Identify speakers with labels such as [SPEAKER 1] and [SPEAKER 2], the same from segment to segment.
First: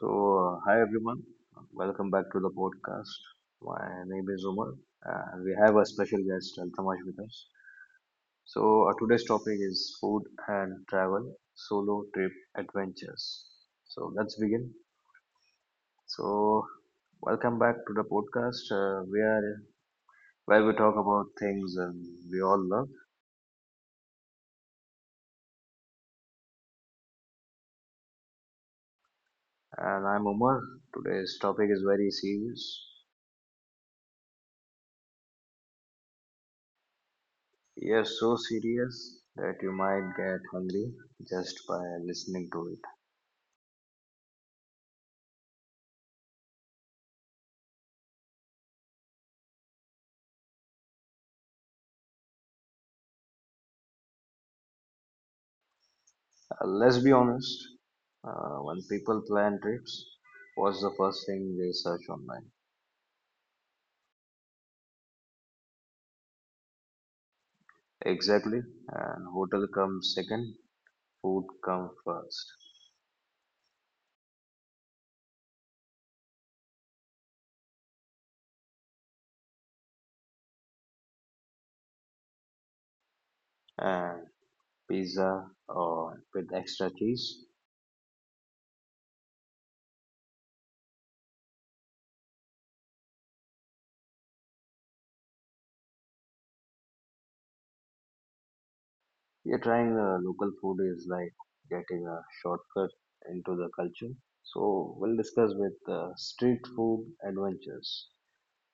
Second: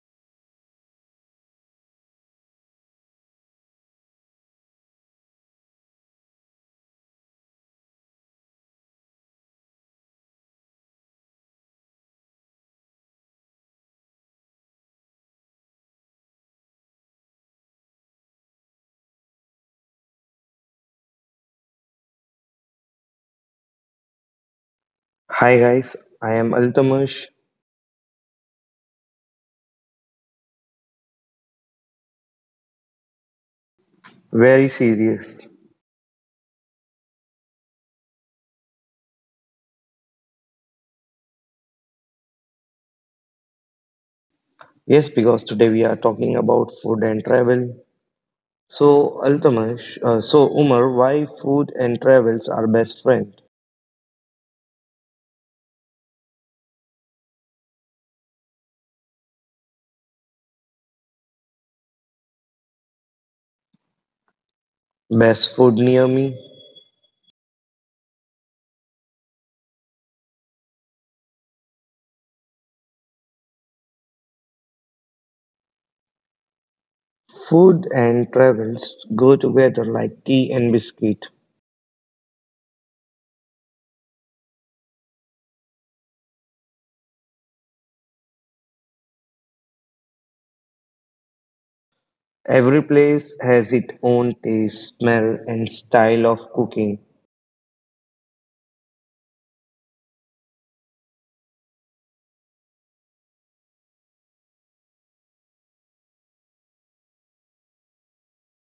[SPEAKER 1] So, hi everyone, welcome back to the podcast. My name is Umar, and we have a special guest, Altamash, with us. So, today's topic is food and travel, solo trip adventures. So, let's begin. So, welcome back to the podcast. We are Where we talk about things we all love,
[SPEAKER 2] Hi guys, I am Altamash.
[SPEAKER 1] and I'm Umar. Today's topic is very serious.
[SPEAKER 2] Very serious.
[SPEAKER 1] Yes, so serious that you might get hungry just by listening to it.
[SPEAKER 2] Yes, because today we are talking about food and travel. So Altamash, so Umar, why food and travels are best friend?
[SPEAKER 1] Let's be honest, when people plan trips, what's the first thing they search online?
[SPEAKER 2] Best food near me.
[SPEAKER 1] Exactly, and hotel comes second, food comes first,
[SPEAKER 2] Food and travels go together like tea and biscuit.
[SPEAKER 1] and pizza or with extra cheese.
[SPEAKER 2] Every place has its own taste, smell, and style of cooking.
[SPEAKER 1] Yeah, trying local food is like getting a shortcut into the culture. So we'll discuss with street food adventures.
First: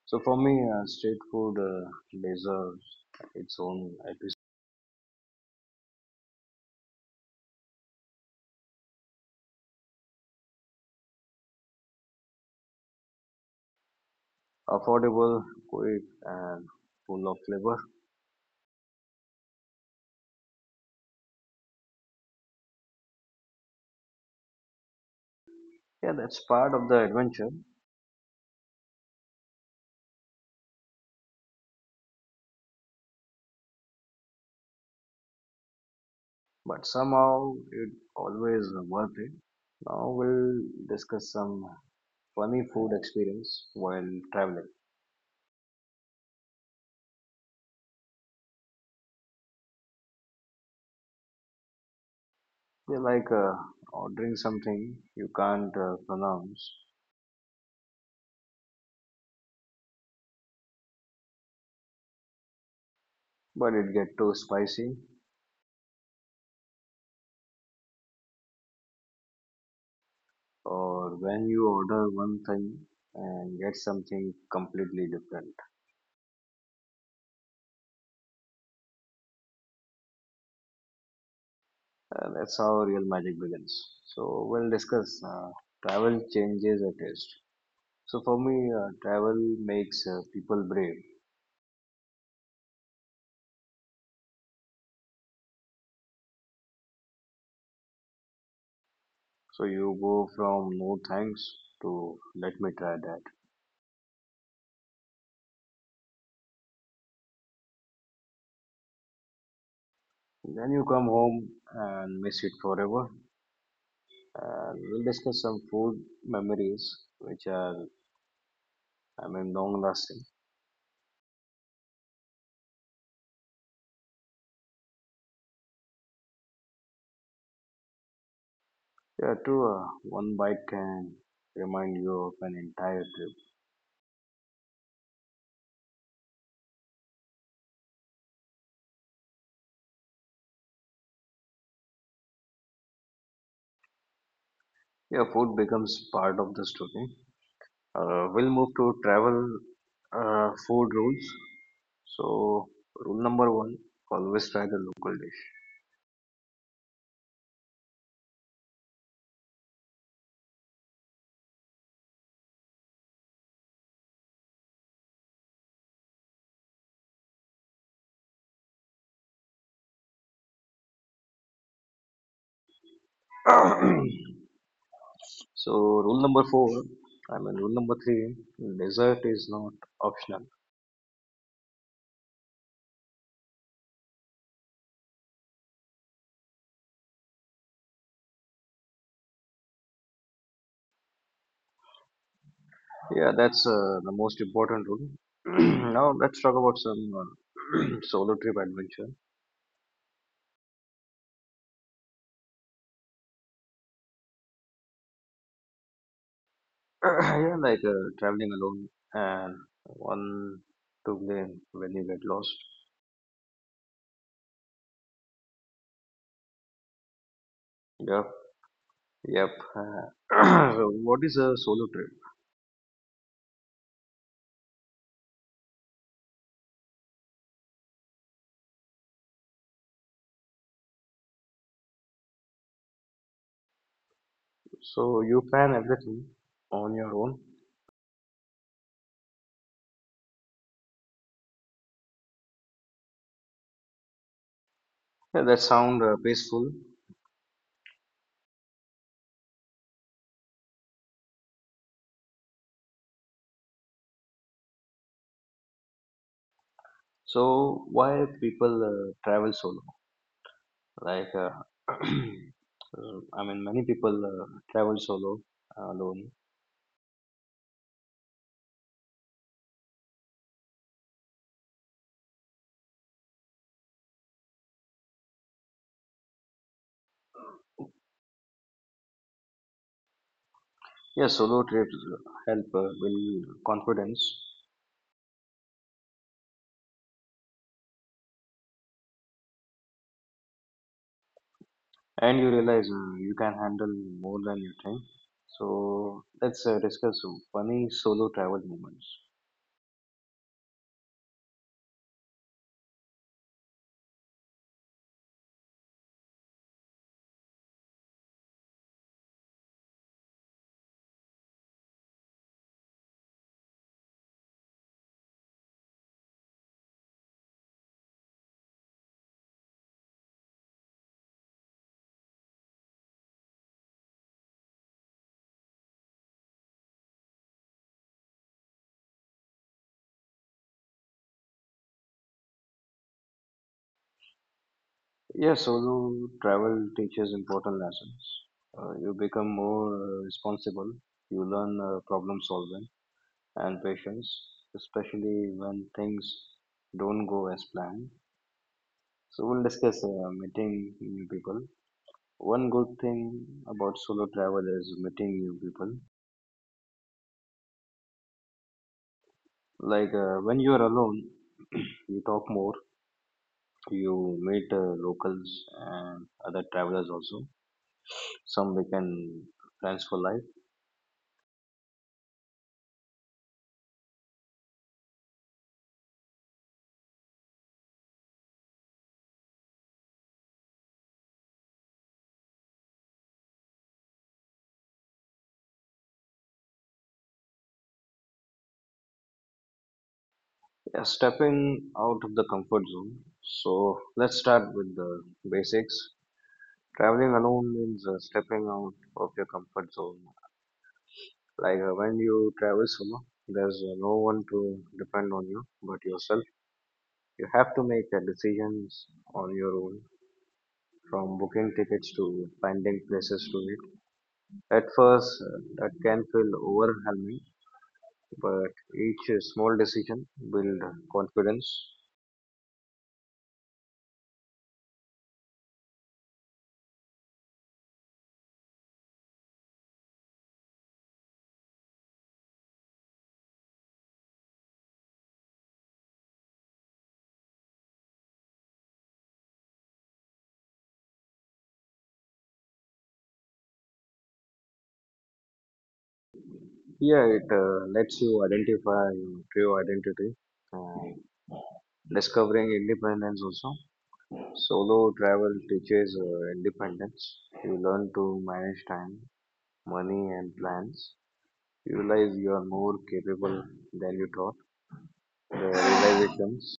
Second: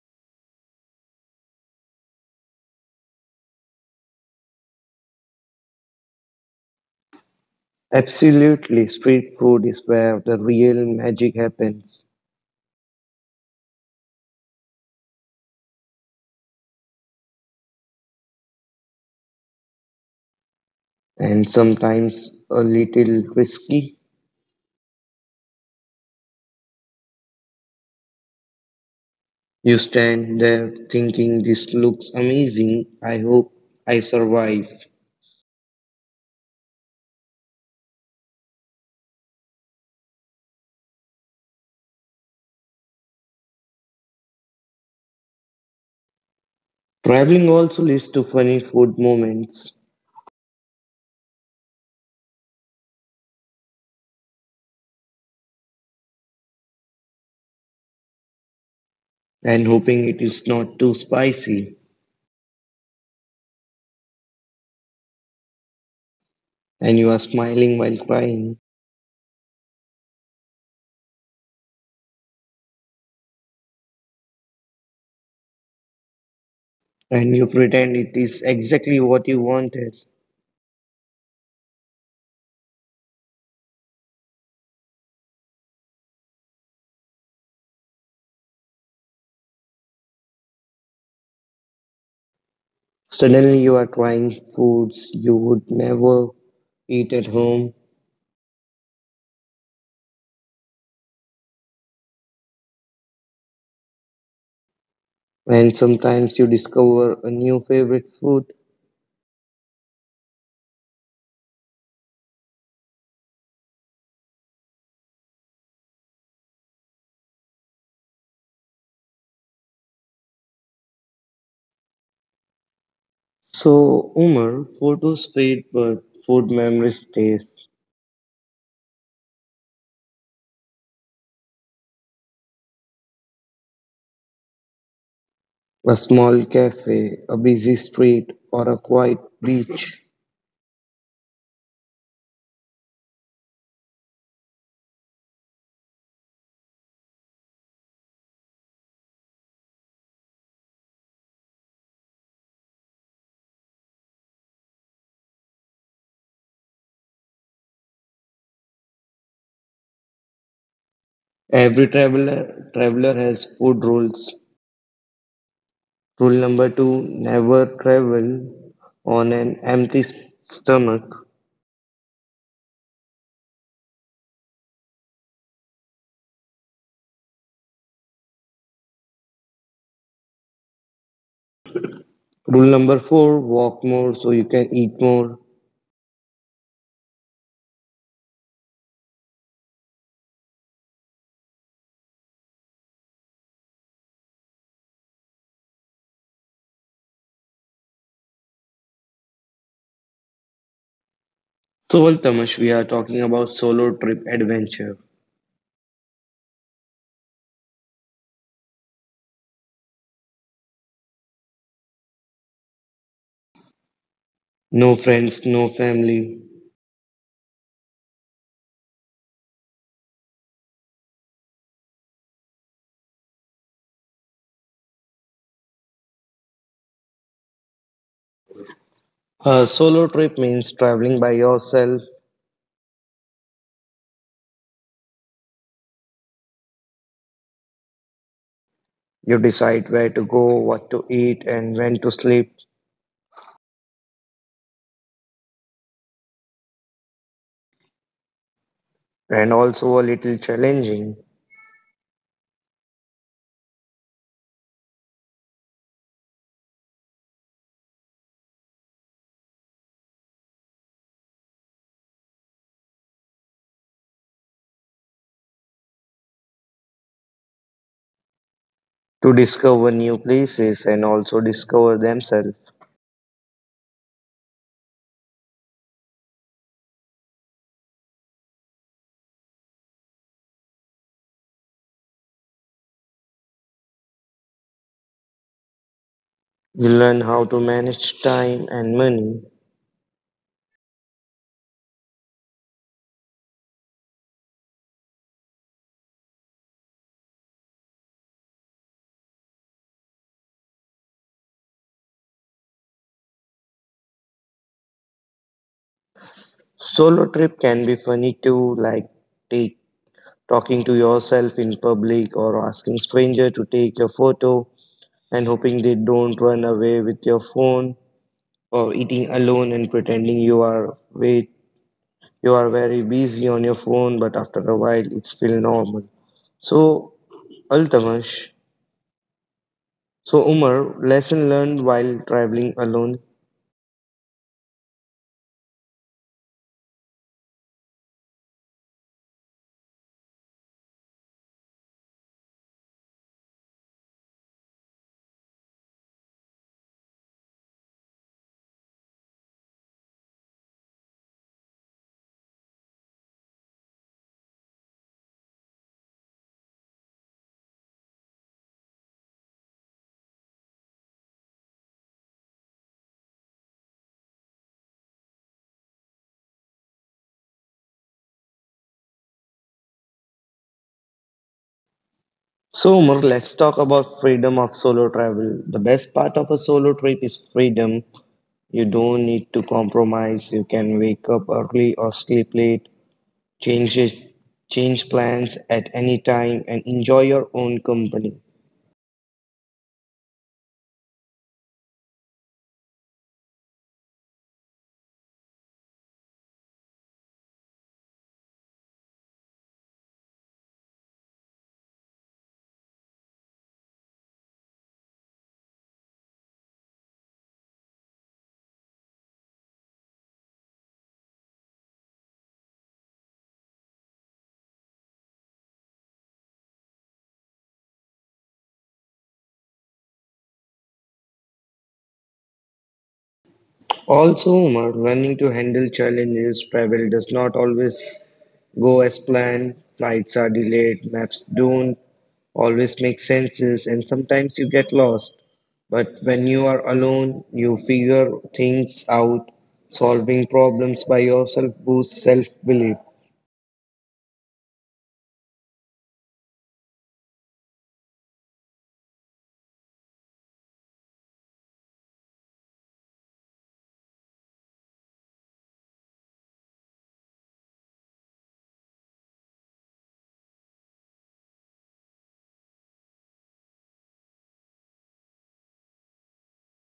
[SPEAKER 1] So for me, street food deserves its own episode.
[SPEAKER 2] Absolutely, street food is where the real magic happens.
[SPEAKER 1] Affordable, quick, and full of flavor.
[SPEAKER 2] And sometimes a little risky.
[SPEAKER 1] Yeah, that's part of the adventure,
[SPEAKER 2] You stand there thinking, this looks amazing. I hope I survive.
[SPEAKER 1] but somehow it always worth it. Now we'll discuss some funny food experience while traveling.
[SPEAKER 2] Traveling also leads to funny food moments
[SPEAKER 1] They like ordering something you can't pronounce,
[SPEAKER 2] and hoping it is not too spicy.
[SPEAKER 1] but it get too spicy,
[SPEAKER 2] And you are smiling while crying,
[SPEAKER 1] or when you order one thing and get something completely different.
[SPEAKER 2] and you pretend it is exactly what you wanted.
[SPEAKER 1] That's how real magic begins. So we'll discuss travel changes a taste. So for me, travel makes people brave.
[SPEAKER 2] Suddenly, you are trying foods you would never eat at home,
[SPEAKER 1] So you go from no thanks to let me try that.
[SPEAKER 2] and sometimes you discover a new favorite food.
[SPEAKER 1] Then you come home and miss it forever. And we'll discuss some food memories, which are, I mean, long lasting.
[SPEAKER 2] So, Umar, photos fade, but food memory stays.
[SPEAKER 1] Yeah, true. One bite can remind you of an entire trip.
[SPEAKER 2] A small cafe, a busy street, or a quiet beach.
[SPEAKER 1] Yeah, food becomes part of the story. We'll move to travel food rules. So, rule number one, always try the local dish.
[SPEAKER 2] Every traveler has food rules. Rule number two: never travel on an empty stomach.
[SPEAKER 1] So, rule number four, I mean, rule number three. Dessert is not optional.
[SPEAKER 2] Rule number four: walk more so you can eat more.
[SPEAKER 1] Yeah, that's the most important rule. Now let's talk about some solo trip adventure.
[SPEAKER 2] So, well, Tamash, we are talking about solo trip adventure.
[SPEAKER 1] Yeah, like traveling alone and one to blame when you get lost.
[SPEAKER 2] No friends, no family.
[SPEAKER 1] Yep. Yep. Uh, so what is a solo trip?
[SPEAKER 2] A solo trip means traveling by yourself.
[SPEAKER 1] So you plan everything on your own.
[SPEAKER 2] You decide where to go, what to eat, and when to sleep,
[SPEAKER 1] Yeah, that sound peaceful.
[SPEAKER 2] and also a little challenging
[SPEAKER 1] So why people travel solo? Like, I mean, many people travel solo, alone.
[SPEAKER 2] to discover new places and also discover themselves.
[SPEAKER 1] Yes, solo trips help build confidence,
[SPEAKER 2] You learn how to manage time and money.
[SPEAKER 1] and you realize you can handle more than you think. So let's discuss funny solo travel moments.
[SPEAKER 2] Solo trip can be funny too, like take talking to yourself in public or asking stranger to take your photo and hoping they don't run away with your phone, or eating alone and pretending you are wait you are very busy on your phone, but after a while it's feel normal. So, Altamash, so Umar, lesson learned while traveling alone.
[SPEAKER 1] Yes, solo travel teaches important lessons. You become more responsible. You learn problem solving and patience, especially when things don't go as planned. So we'll discuss meeting new people. One good thing about solo travel is meeting new people. Like when you are alone, you talk more, you meet locals and other travelers also. Some we can plans for life.
[SPEAKER 2] So, Umar, let's talk about freedom of solo travel. The best part of a solo trip is freedom. You don't need to compromise. You can wake up early or sleep late, change it, change plans at any time, and enjoy your own company.
[SPEAKER 1] Yeah, stepping out of the comfort zone. So let's start with the basics. Traveling alone means stepping out of your comfort zone. Like when you travel solo, there's no one to depend on you but yourself. You have to make decisions on your own, from booking tickets to finding places to eat. At first, that can feel overwhelming, but each small decision builds confidence.
[SPEAKER 2] Also, Umar, learning to handle challenges, travel does not always go as planned, flights are delayed, maps don't always make senses, and sometimes you get lost. But when you are alone, you figure things out. Solving problems by yourself boosts self belief.
[SPEAKER 1] Yeah, it lets you identify your true identity and discovering independence also. Solo travel teaches independence. You learn to manage time, money, and plans. You realize you are more capable than you thought. the realizations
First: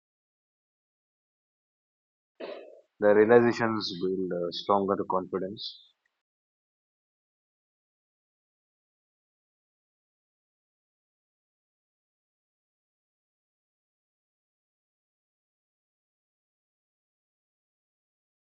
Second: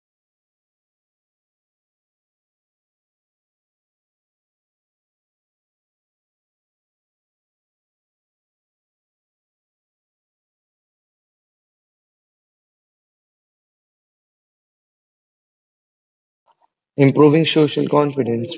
[SPEAKER 1] the realizations build stronger confidence.
[SPEAKER 2] Improving social confidence.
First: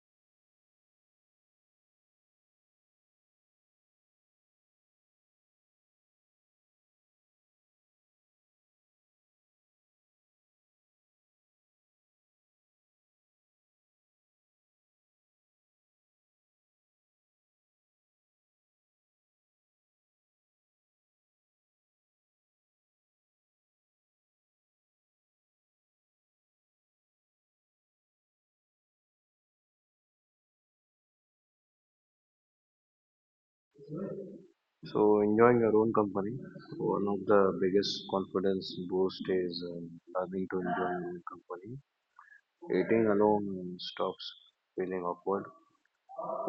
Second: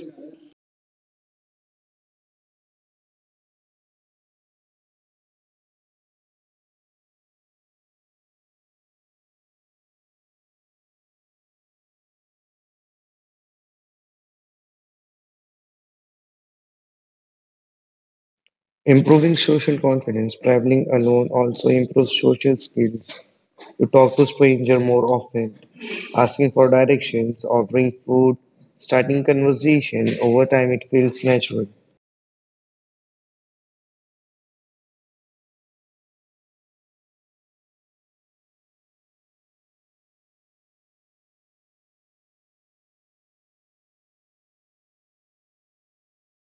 [SPEAKER 2] Improving social confidence. Traveling alone also improves social skills. You talk to stranger more often, asking for directions, ordering food, starting conversation. Over time, it feels natural.
[SPEAKER 1] So, enjoying your own company. One of the biggest confidence boost is learning to enjoy your own company. Eating alone stops feeling awkward.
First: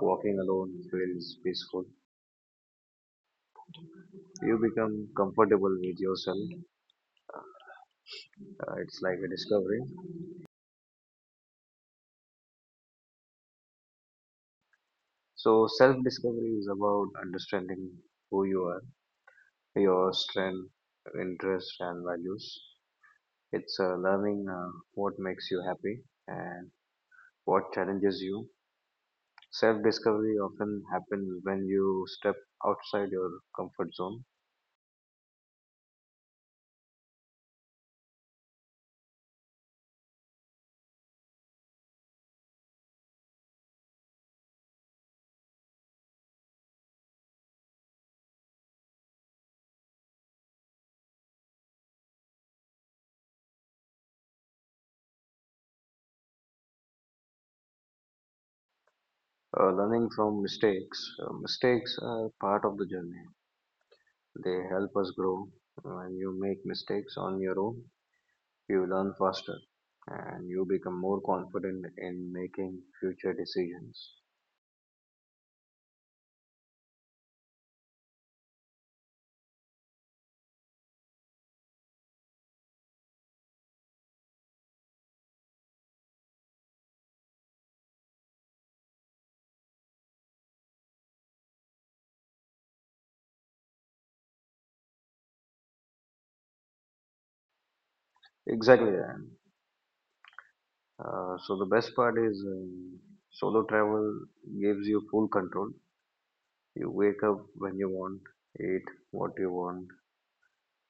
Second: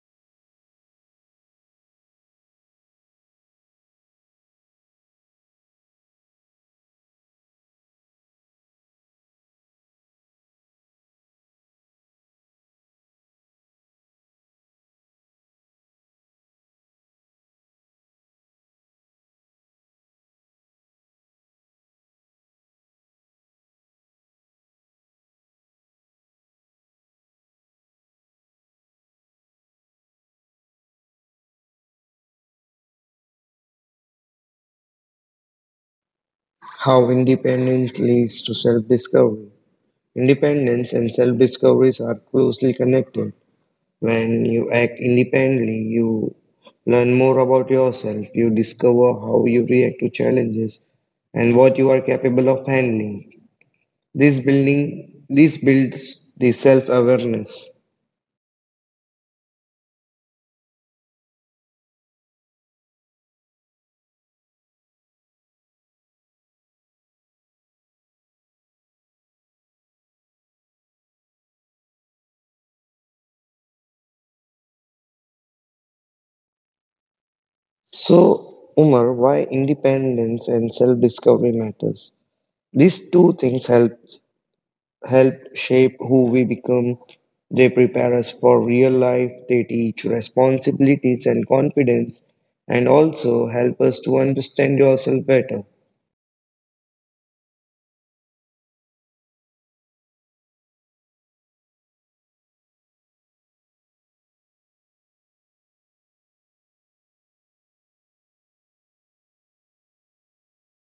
[SPEAKER 1] Walking alone feels peaceful. You become comfortable with yourself. It's like a discovery. So self discovery is about understanding who you are, your strength interests and values. It's learning what makes you happy and what challenges you. Self discovery often happens when you step outside your comfort zone.
[SPEAKER 2] How independence leads to self discovery. Independence and self discoveries are closely connected. When you act independently, you learn more about yourself, you discover how you react to challenges and what you are capable of handling. This builds the self awareness.
[SPEAKER 1] Learning from mistakes. Mistakes are part of the journey, they help us grow. When you make mistakes on your own, you learn faster and you become more confident in making future decisions.
[SPEAKER 2] So, Umar, why independence and self discovery matters? These two things help shape who we become. They prepare us for real life, they teach responsibilities and confidence, and also help us to understand yourself better.
[SPEAKER 1] Exactly, Ryan. So the best part is solo travel gives you full control. You wake up when you want, eat what you want,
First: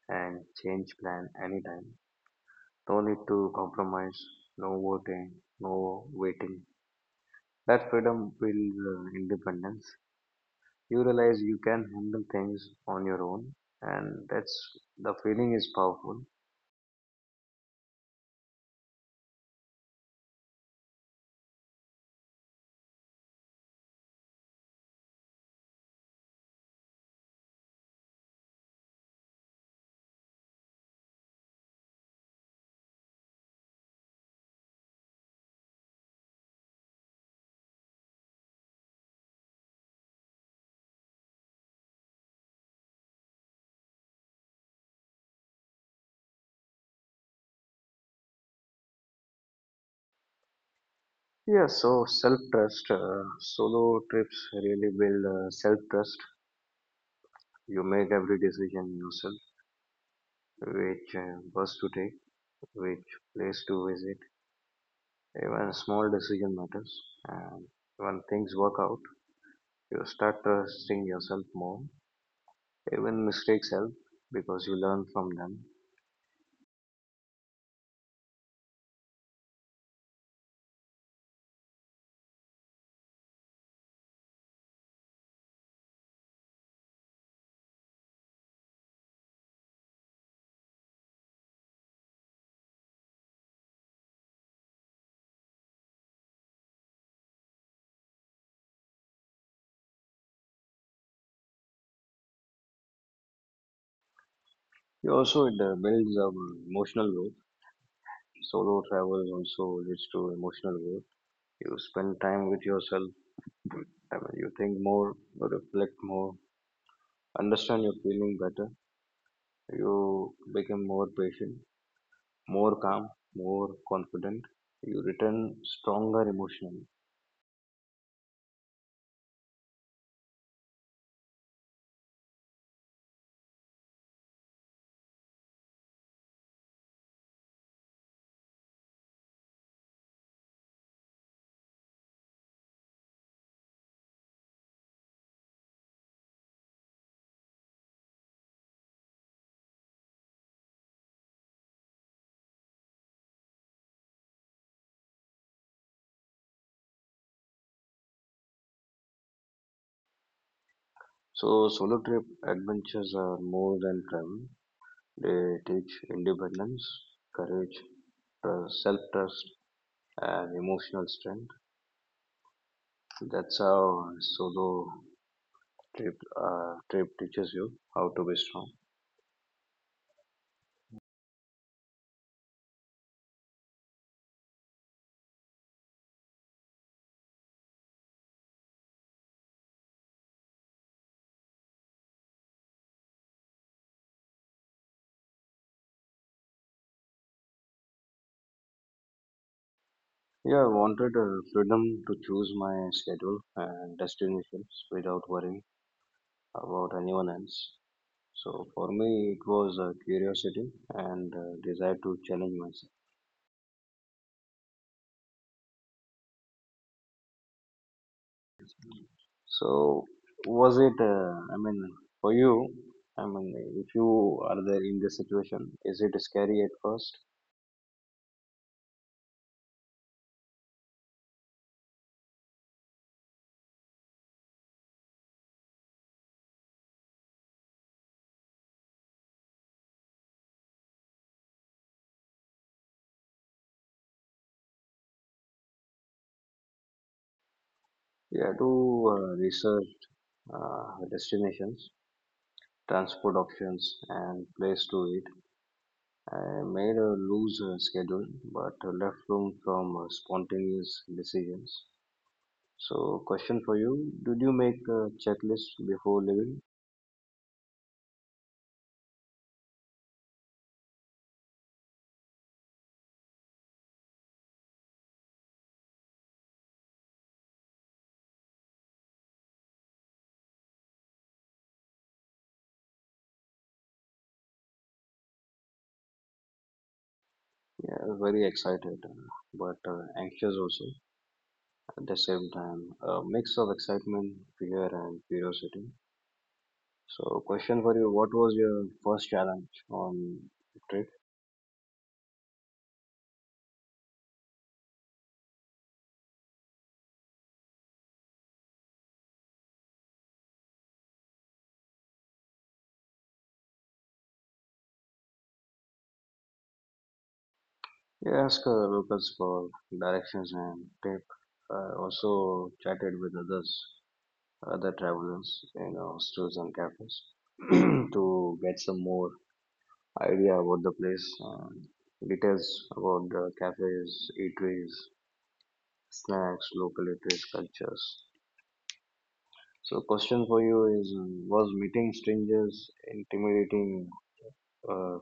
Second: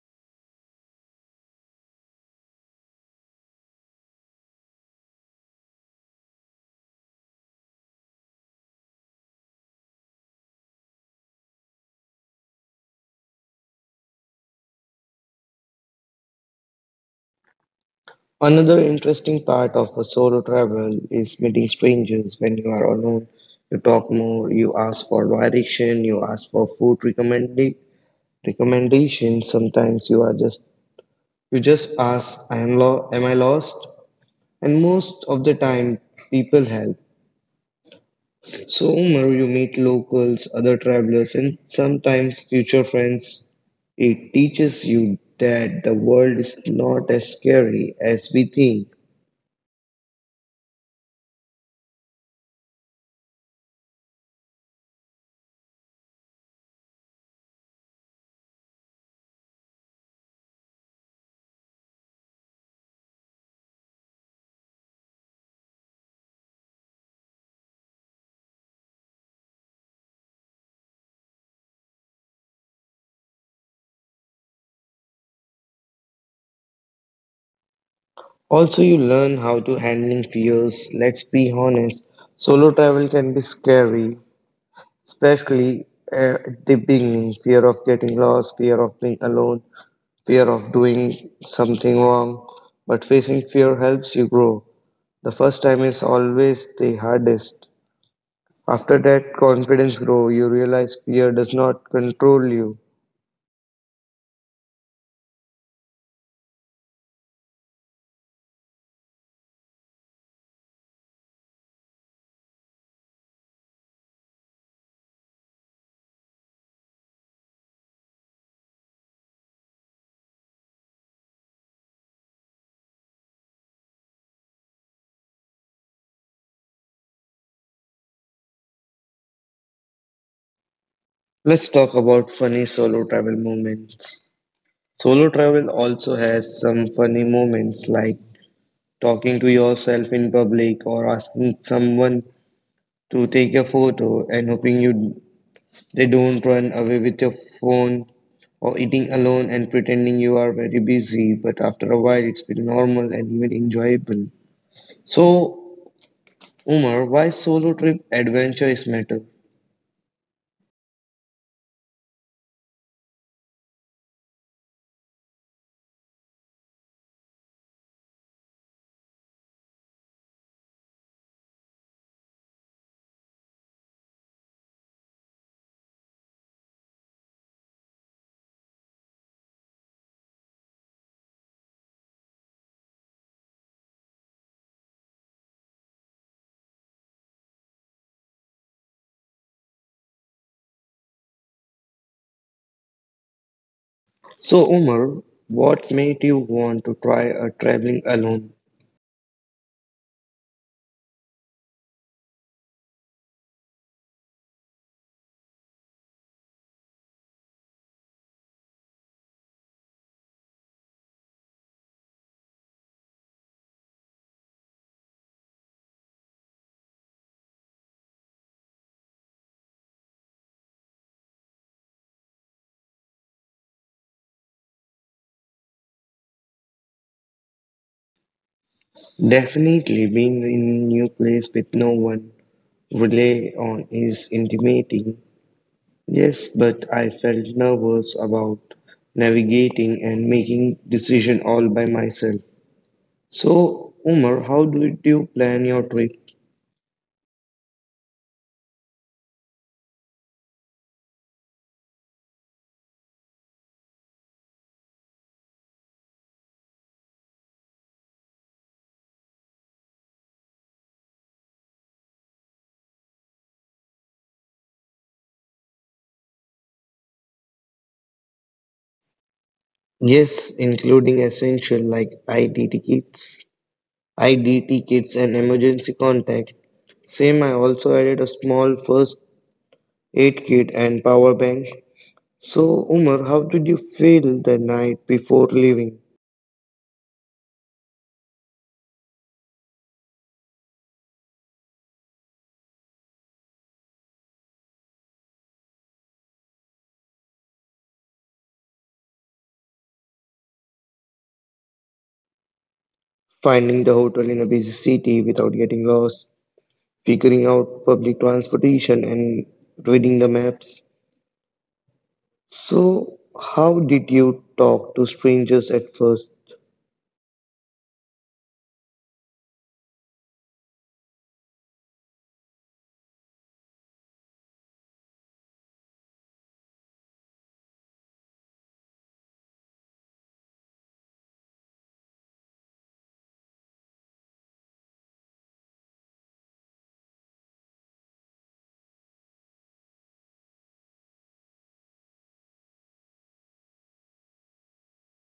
[SPEAKER 1] and change plan anytime. No need to compromise, no voting, no waiting. That freedom builds independence. You realize you can handle things on your own, and that's the feeling is powerful.
[SPEAKER 2] Another interesting part of a solo travel is meeting strangers when you are alone. You talk more, you ask for direction, you ask for food recommendations. Sometimes you are just you just ask, I am am I lost? And most of the time people help. So, Umar, you meet locals, other travelers, and sometimes future friends. It teaches you that the world is not as scary as we think.
[SPEAKER 1] Yeah, so self trust, solo trips really build self trust. You make every decision yourself, which bus to take, which place to visit. Even small decision matters, and when things work out, you start trusting yourself more. Even mistakes help because you learn from them.
[SPEAKER 2] Also, you learn how to handling fears. Let's be honest, solo travel can be scary, especially at the beginning. Fear of getting lost, fear of being alone, fear of doing something wrong. But facing fear helps you grow. The first time is always the hardest. After that confidence grow, you realize fear does not control you.
[SPEAKER 1] You also it builds emotional growth. Solo travel also leads to emotional growth. You spend time with yourself. I mean, you think more, you reflect more, understand your feeling better. You become more patient, more calm, more confident. You return stronger emotionally.
[SPEAKER 2] Let's talk about funny solo travel moments. Solo travel also has some funny moments like talking to yourself in public or asking someone to take a photo and hoping you they don't run away with your phone, or eating alone and pretending you are very busy, but after a while it's feel normal and even enjoyable. So Umar, why solo trip adventure is matter?
[SPEAKER 1] So solo trip adventures are more than travel. They teach independence, courage, self trust, and emotional strength. That's how solo trip trip teaches you how to be strong.
[SPEAKER 2] So, Umar, what made you want to try a traveling alone?
[SPEAKER 1] Yeah, I wanted freedom to choose my schedule and destinations without worrying about anyone else. So for me, it was curiosity and desire to challenge myself. So, was it, I mean, for you, I mean, if you are there in this situation, is it scary at first?
[SPEAKER 2] Definitely being in new place with no one rely on is intimidating. Yes, but I felt nervous about navigating and making decision all by myself. So, Umar, how did you plan your trip?
[SPEAKER 1] Yeah, to research destinations, transport options, and place to eat. I made a loose schedule, but left room from spontaneous decisions. So, question for you: did you make a checklist before leaving?
[SPEAKER 2] Yes, including essential like ID tickets and emergency contact. Same, I also added a small first Eight kit, and power bank. So, Umar, how did you feel the night before leaving?
[SPEAKER 1] Yeah, very excited, but anxious also. At the same time, a mix of excitement, fear, and curiosity. So, question for you: what was your first challenge on the trip?
[SPEAKER 2] Finding the hotel in a busy city without getting lost, figuring out public transportation, and reading the maps. So, how did you talk to strangers at first?
[SPEAKER 1] We asked locals for directions and tip. I also chatted with others, other travelers in hostels and cafes to get some more idea about the place, and details about the cafes, eateries, snacks, local eateries, cultures. So question for you is, was meeting strangers intimidating? Uh,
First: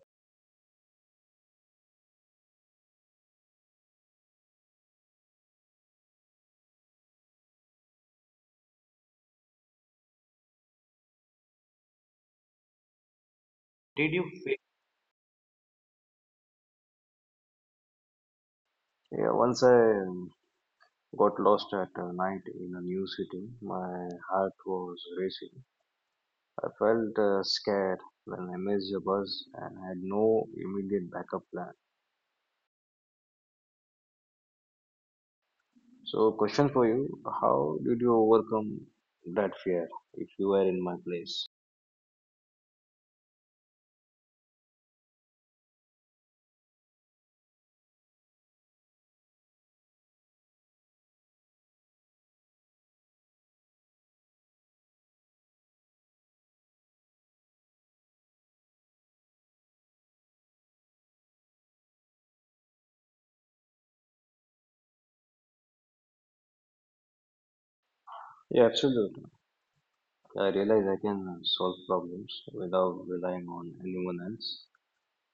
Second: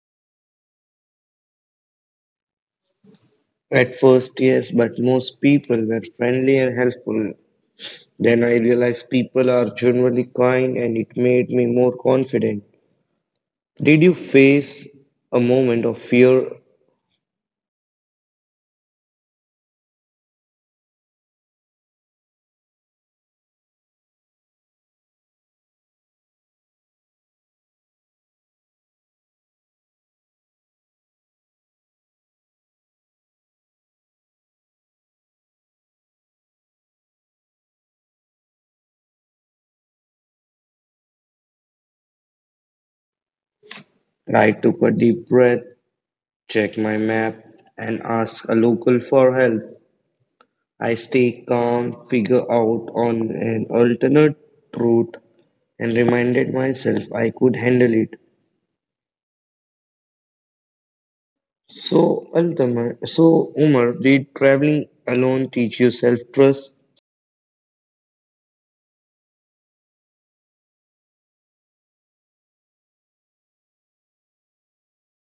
[SPEAKER 2] At first, yes, but most people were friendly and helpful. Then I realized people are generally kind, and it made me more confident. Did
[SPEAKER 1] Did
[SPEAKER 2] you
[SPEAKER 1] you feel?
[SPEAKER 2] face a moment of fear.
[SPEAKER 1] Yeah, once I um, got lost at night in a new city, my heart was racing. I felt scared when I missed a bus and had no immediate backup plan. So question for you, how did you overcome that fear if you were in my place?
[SPEAKER 2] I took a deep breath, checked my map, and asked a local for help. I stayed calm, figured out on an alternate route, and reminded myself I could handle it. So, so Umar, did traveling alone teach you self-trust?
[SPEAKER 1] Yeah, absolutely. I realize I can solve problems without relying on anyone else.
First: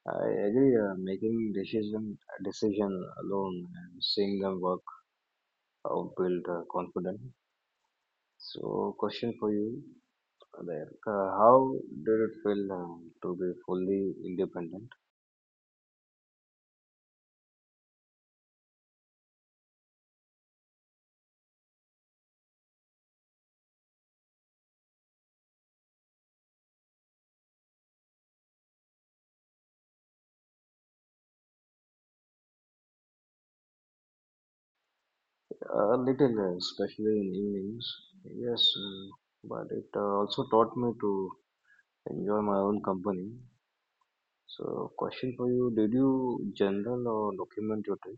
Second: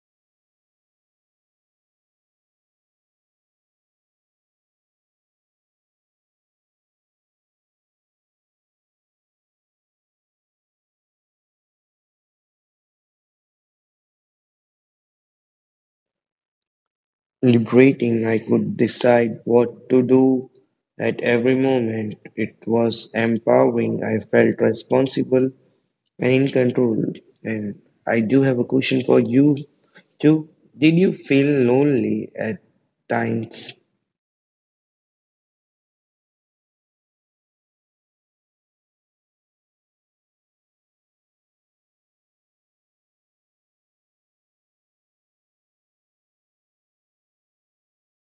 [SPEAKER 1] I agree, making decision alone and seeing them work out build confidence. So, question for you there. How did it feel to be fully independent?
[SPEAKER 2] Liberating, I could decide what to do at every moment. It was empowering. I felt responsible and in control. And I do have a question for you too. Did you feel lonely at times?
[SPEAKER 1] A little, especially in evenings. Yes, but it also taught me to enjoy my own company. So, question for you: did you journal or document your trip?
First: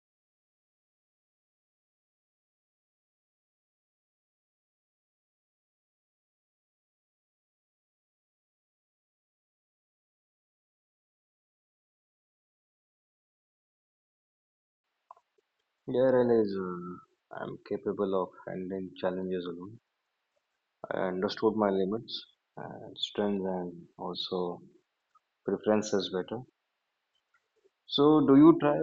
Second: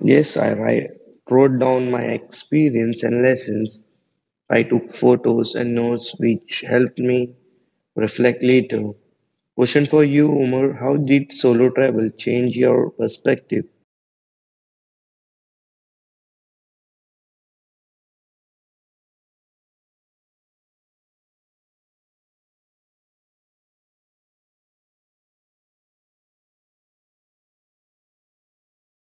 [SPEAKER 2] Yes, wrote down my experience and lessons. I took photos and notes which helped me reflect later. Question for you, Umar, how did solo travel change your perspective?
[SPEAKER 1] Yeah, I realize I'm capable of handling challenges alone. I understood my limits and strengths and also preferences better. So, do you try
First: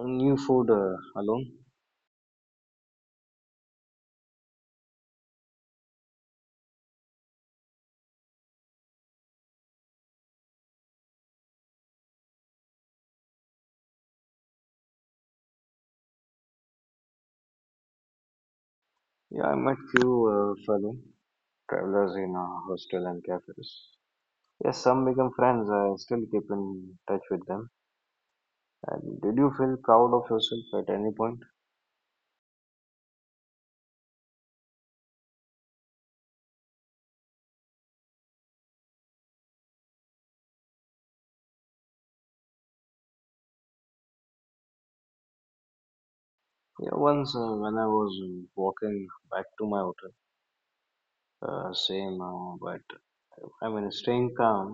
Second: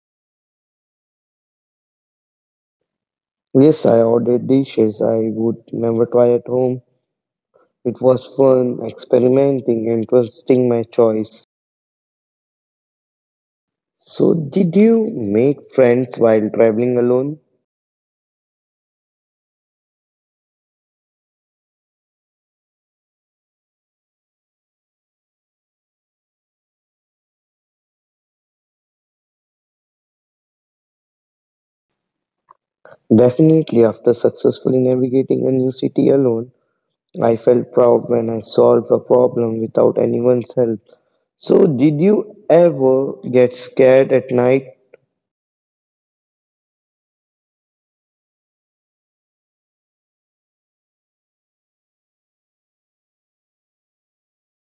[SPEAKER 1] new food alone?
[SPEAKER 2] Yes, I ordered dishes I would never try at home. It was fun experimenting and trusting my choice. So, did you make friends while traveling alone?
[SPEAKER 1] Yeah, I met few fellow travelers in a hostel and cafes. Yes, some become friends. I still keep in touch with them. And did you feel proud of yourself at any point?
[SPEAKER 2] Definitely, after successfully navigating a new city alone, I felt proud when I solved a problem without anyone's help. So, did you ever get scared at night?
[SPEAKER 1] Yeah, once when I was walking back to my hotel, same, but I mean, staying calm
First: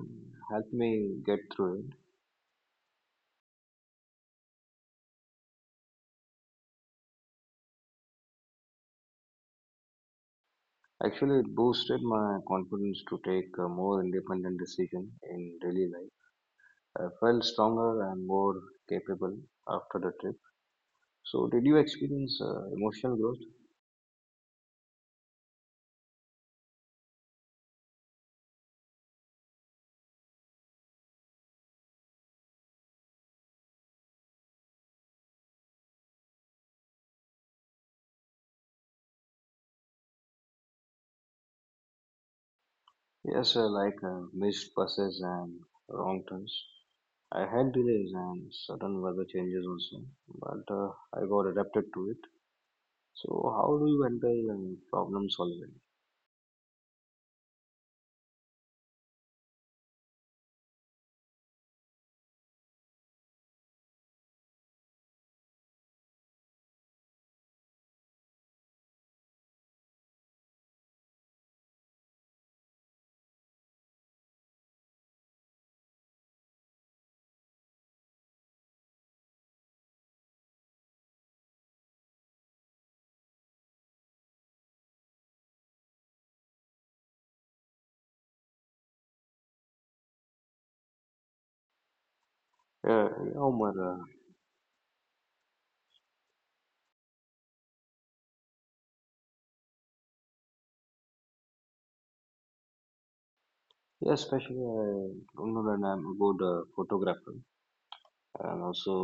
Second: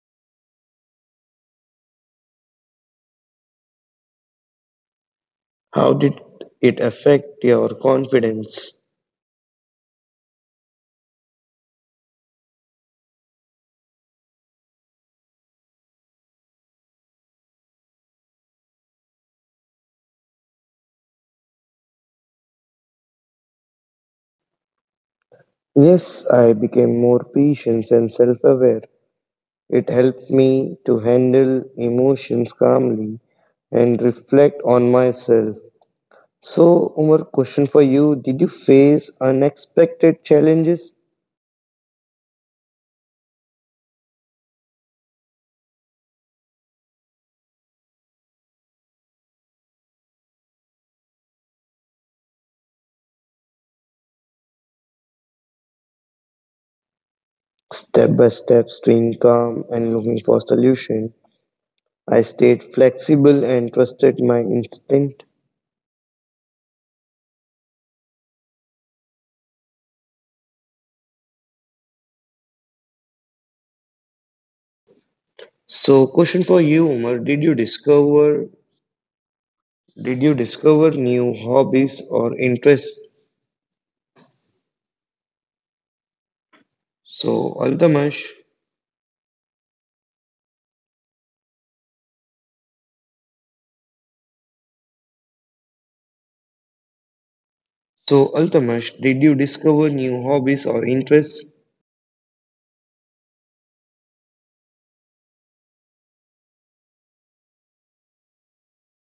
[SPEAKER 1] helped me get through it.
[SPEAKER 2] How did it affect your confidence?
[SPEAKER 1] Actually, it boosted my confidence to take a more independent decision in daily life. I felt stronger and more capable after the trip. So, did you experience emotional growth?
[SPEAKER 2] Yes, I became more patient and self aware. It helped me to handle emotions calmly and reflect on myself. So, Umar, question for you. Did you face unexpected challenges?
[SPEAKER 1] Yes, like missed buses and wrong turns. I had delays and sudden weather changes also, but I got adapted to it. So, how do you handle problem solving?
[SPEAKER 2] Step by step, staying calm and looking for solution. I stayed flexible and trusted my instinct. So, question for you, Umar. Did you discover new hobbies or interests? So, Altamash.
[SPEAKER 1] Yeah, yeah, Omar.
[SPEAKER 2] So, Altamash, did you discover new hobbies or interests?
[SPEAKER 1] Yeah, especially I don't know that I'm a good photographer. And also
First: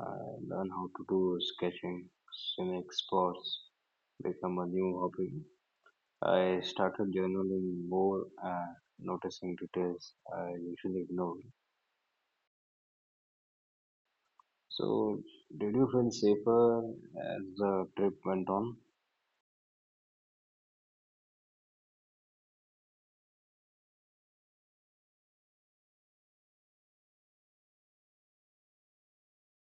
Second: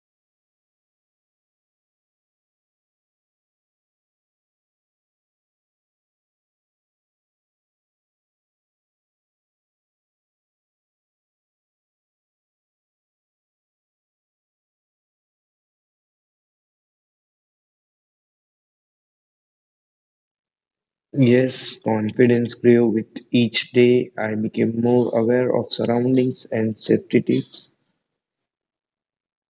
[SPEAKER 1] learn how to do sketching, swimming sports, become a new hobby. I started journaling more and noticing details I usually ignore. So, did you feel safer as the trip went on?
[SPEAKER 2] Yes, confidence grew with each day. I became more aware of surroundings and safety tips.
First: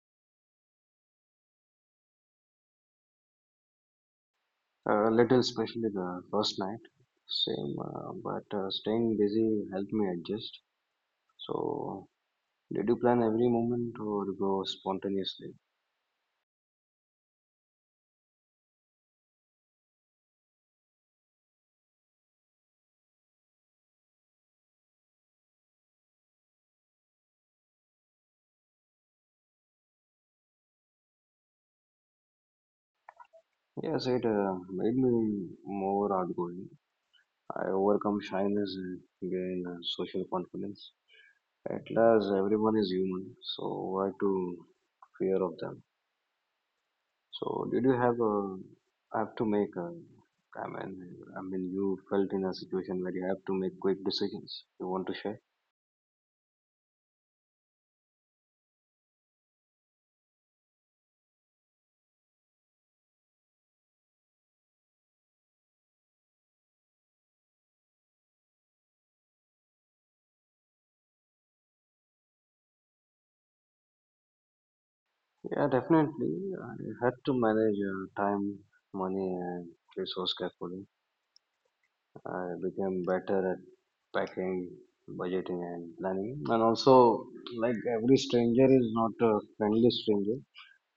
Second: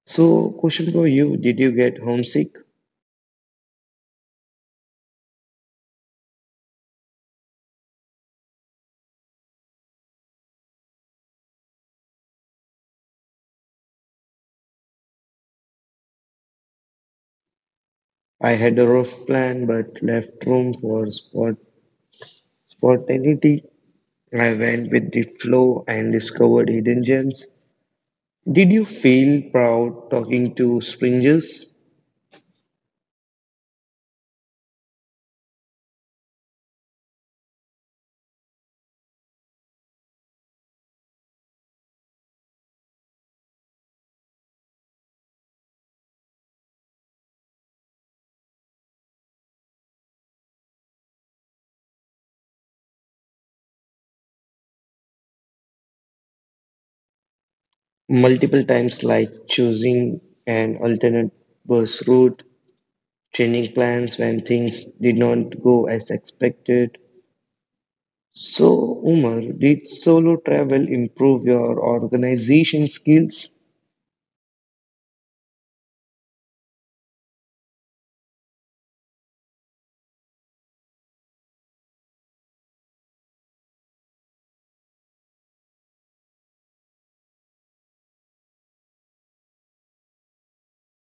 [SPEAKER 2] So, question for you, did you get homesick?
[SPEAKER 1] A little, especially the first night. Same, but staying busy helped me adjust. So, did you plan every moment or go spontaneously?
[SPEAKER 2] I had a rough plan but left room for spontaneity. I went with the flow and discovered hidden gems. Did you feel proud talking to strangers?
[SPEAKER 1] Yes, it made me more outgoing. I overcome shyness and gain social confidence. At last, everyone is human, so why to fear of them? So, did you have a? I have to make a I mean, I mean, you felt in a situation where you have to make quick decisions. You want to share?
[SPEAKER 2] Multiple times, like choosing an alternate bus route, changing plans when things did not go as expected. So, Umar, did solo travel improve your organization skills?
[SPEAKER 1] Yeah, definitely. I had to manage time, money, and resource carefully. I became better at packing, budgeting, and planning. And also, like every stranger is not a friendly stranger,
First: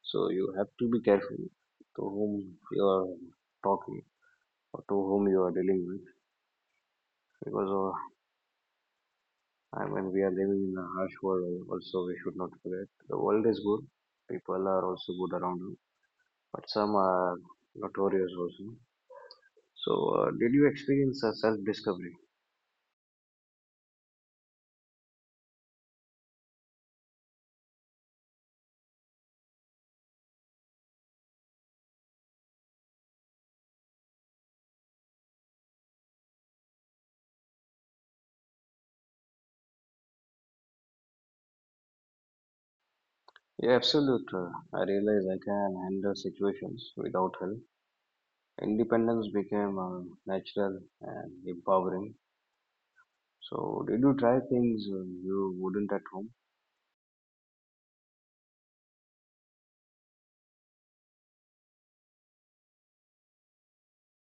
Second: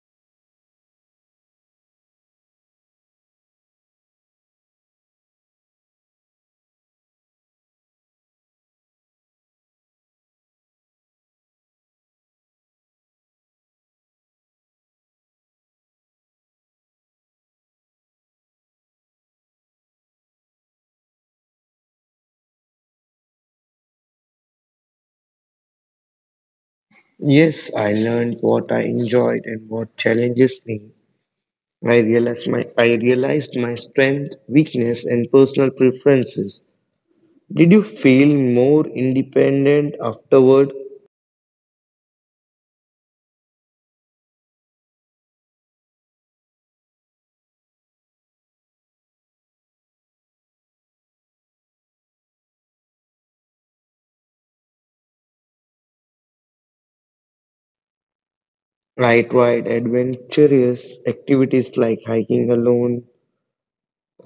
[SPEAKER 1] so you have to be careful to whom you are talking or to whom you are dealing with. Because I mean, we are living in a harsh world. Also, we should not forget the world is good. People are also good around you, but some are notorious also. So, did you experience a self-discovery?
[SPEAKER 2] Yes, I learned what I enjoyed and what challenges me. I realized my strength, weakness, and personal preferences. Did you feel more independent afterward?
[SPEAKER 1] Yeah, absolute. I realize I can handle situations without help. Independence became natural and empowering. So, did you try things you wouldn't at home?
[SPEAKER 2] I tried adventurous activities like hiking alone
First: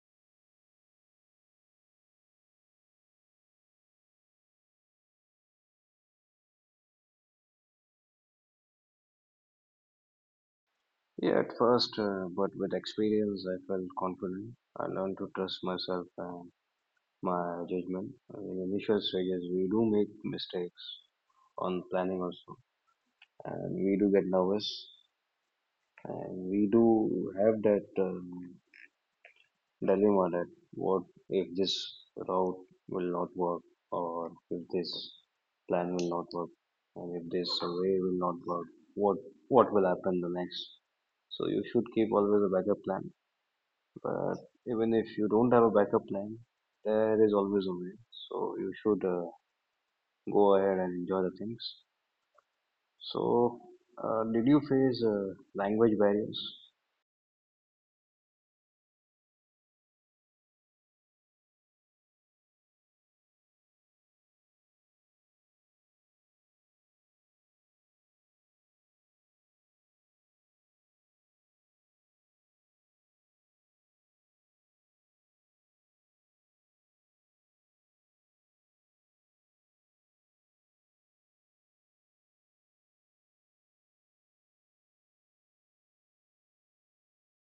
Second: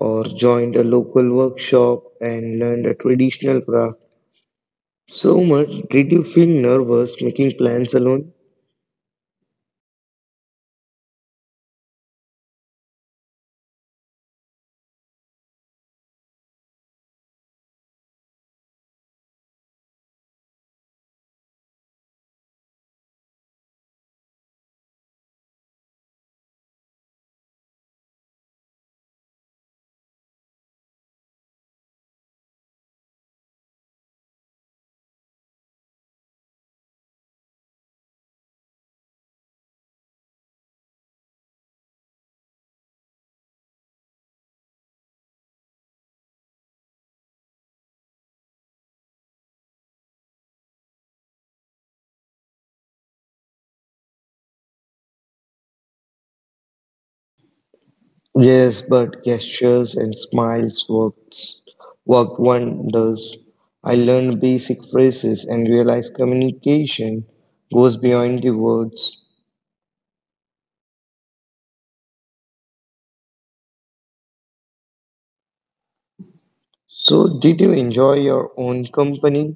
[SPEAKER 2] or joined a local workshop and learned a traditional craft. So much. Did you feel nervous making plans alone?
[SPEAKER 1] Yeah, at first, but with experience, I felt confident. I learned to trust myself and my judgment. In initial stages, we do make mistakes on planning also, and we do get nervous, and we do have that. Delhi nodded. What if this route will not work, or if this plan will not work, and if this way will not work? What what will happen the next? So you should keep always a backup plan. But even if you don't have a backup plan, there is always a way. So you should go ahead and enjoy the things. So did you face language barriers?
[SPEAKER 2] Yes, but gestures and smiles worked, worked wonders. I learned basic phrases and realized communication goes beyond the words. So, did you enjoy your own company?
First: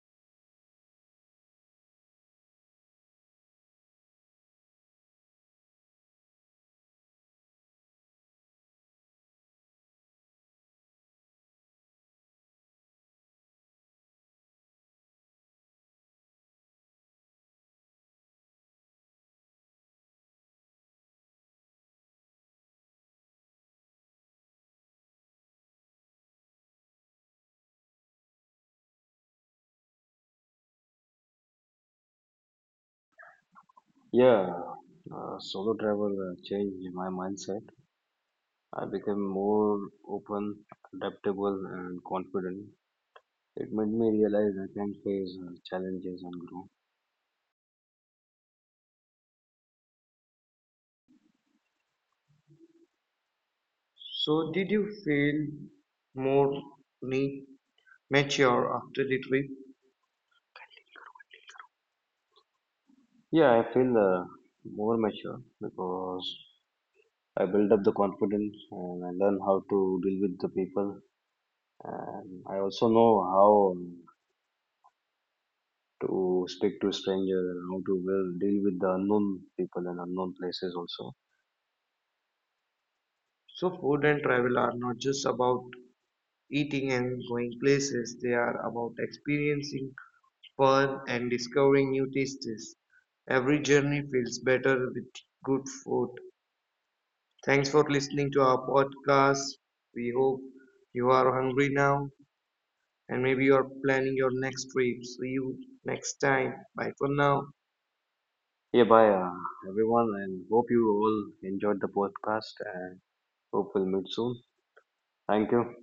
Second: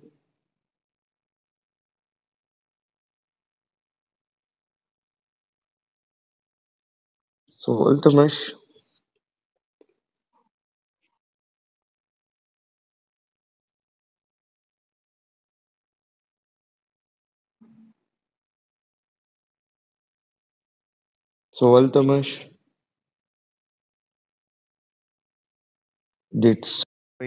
[SPEAKER 2] So, Altamash, so Altamash, did
[SPEAKER 1] Yeah, solo travel changed my mindset. I became more open, adaptable, and confident. It made me realize I can face challenges and grow. So, did you feel more ma- mature after the trip? Yeah, I feel more mature because I build up the confidence and I learn how to deal with the people. And I also know how to speak to strangers and how to well deal with the unknown people and unknown places also. So, food and travel are not just about eating and going places, they are about experiencing fun and discovering new tastes. Every journey feels better with good food. Thanks for listening to our podcast. We hope you are hungry now and maybe you are planning your next trip. See you next time. Bye for now. Yeah, bye everyone, and hope you all enjoyed the podcast and hope we'll meet soon. Thank you.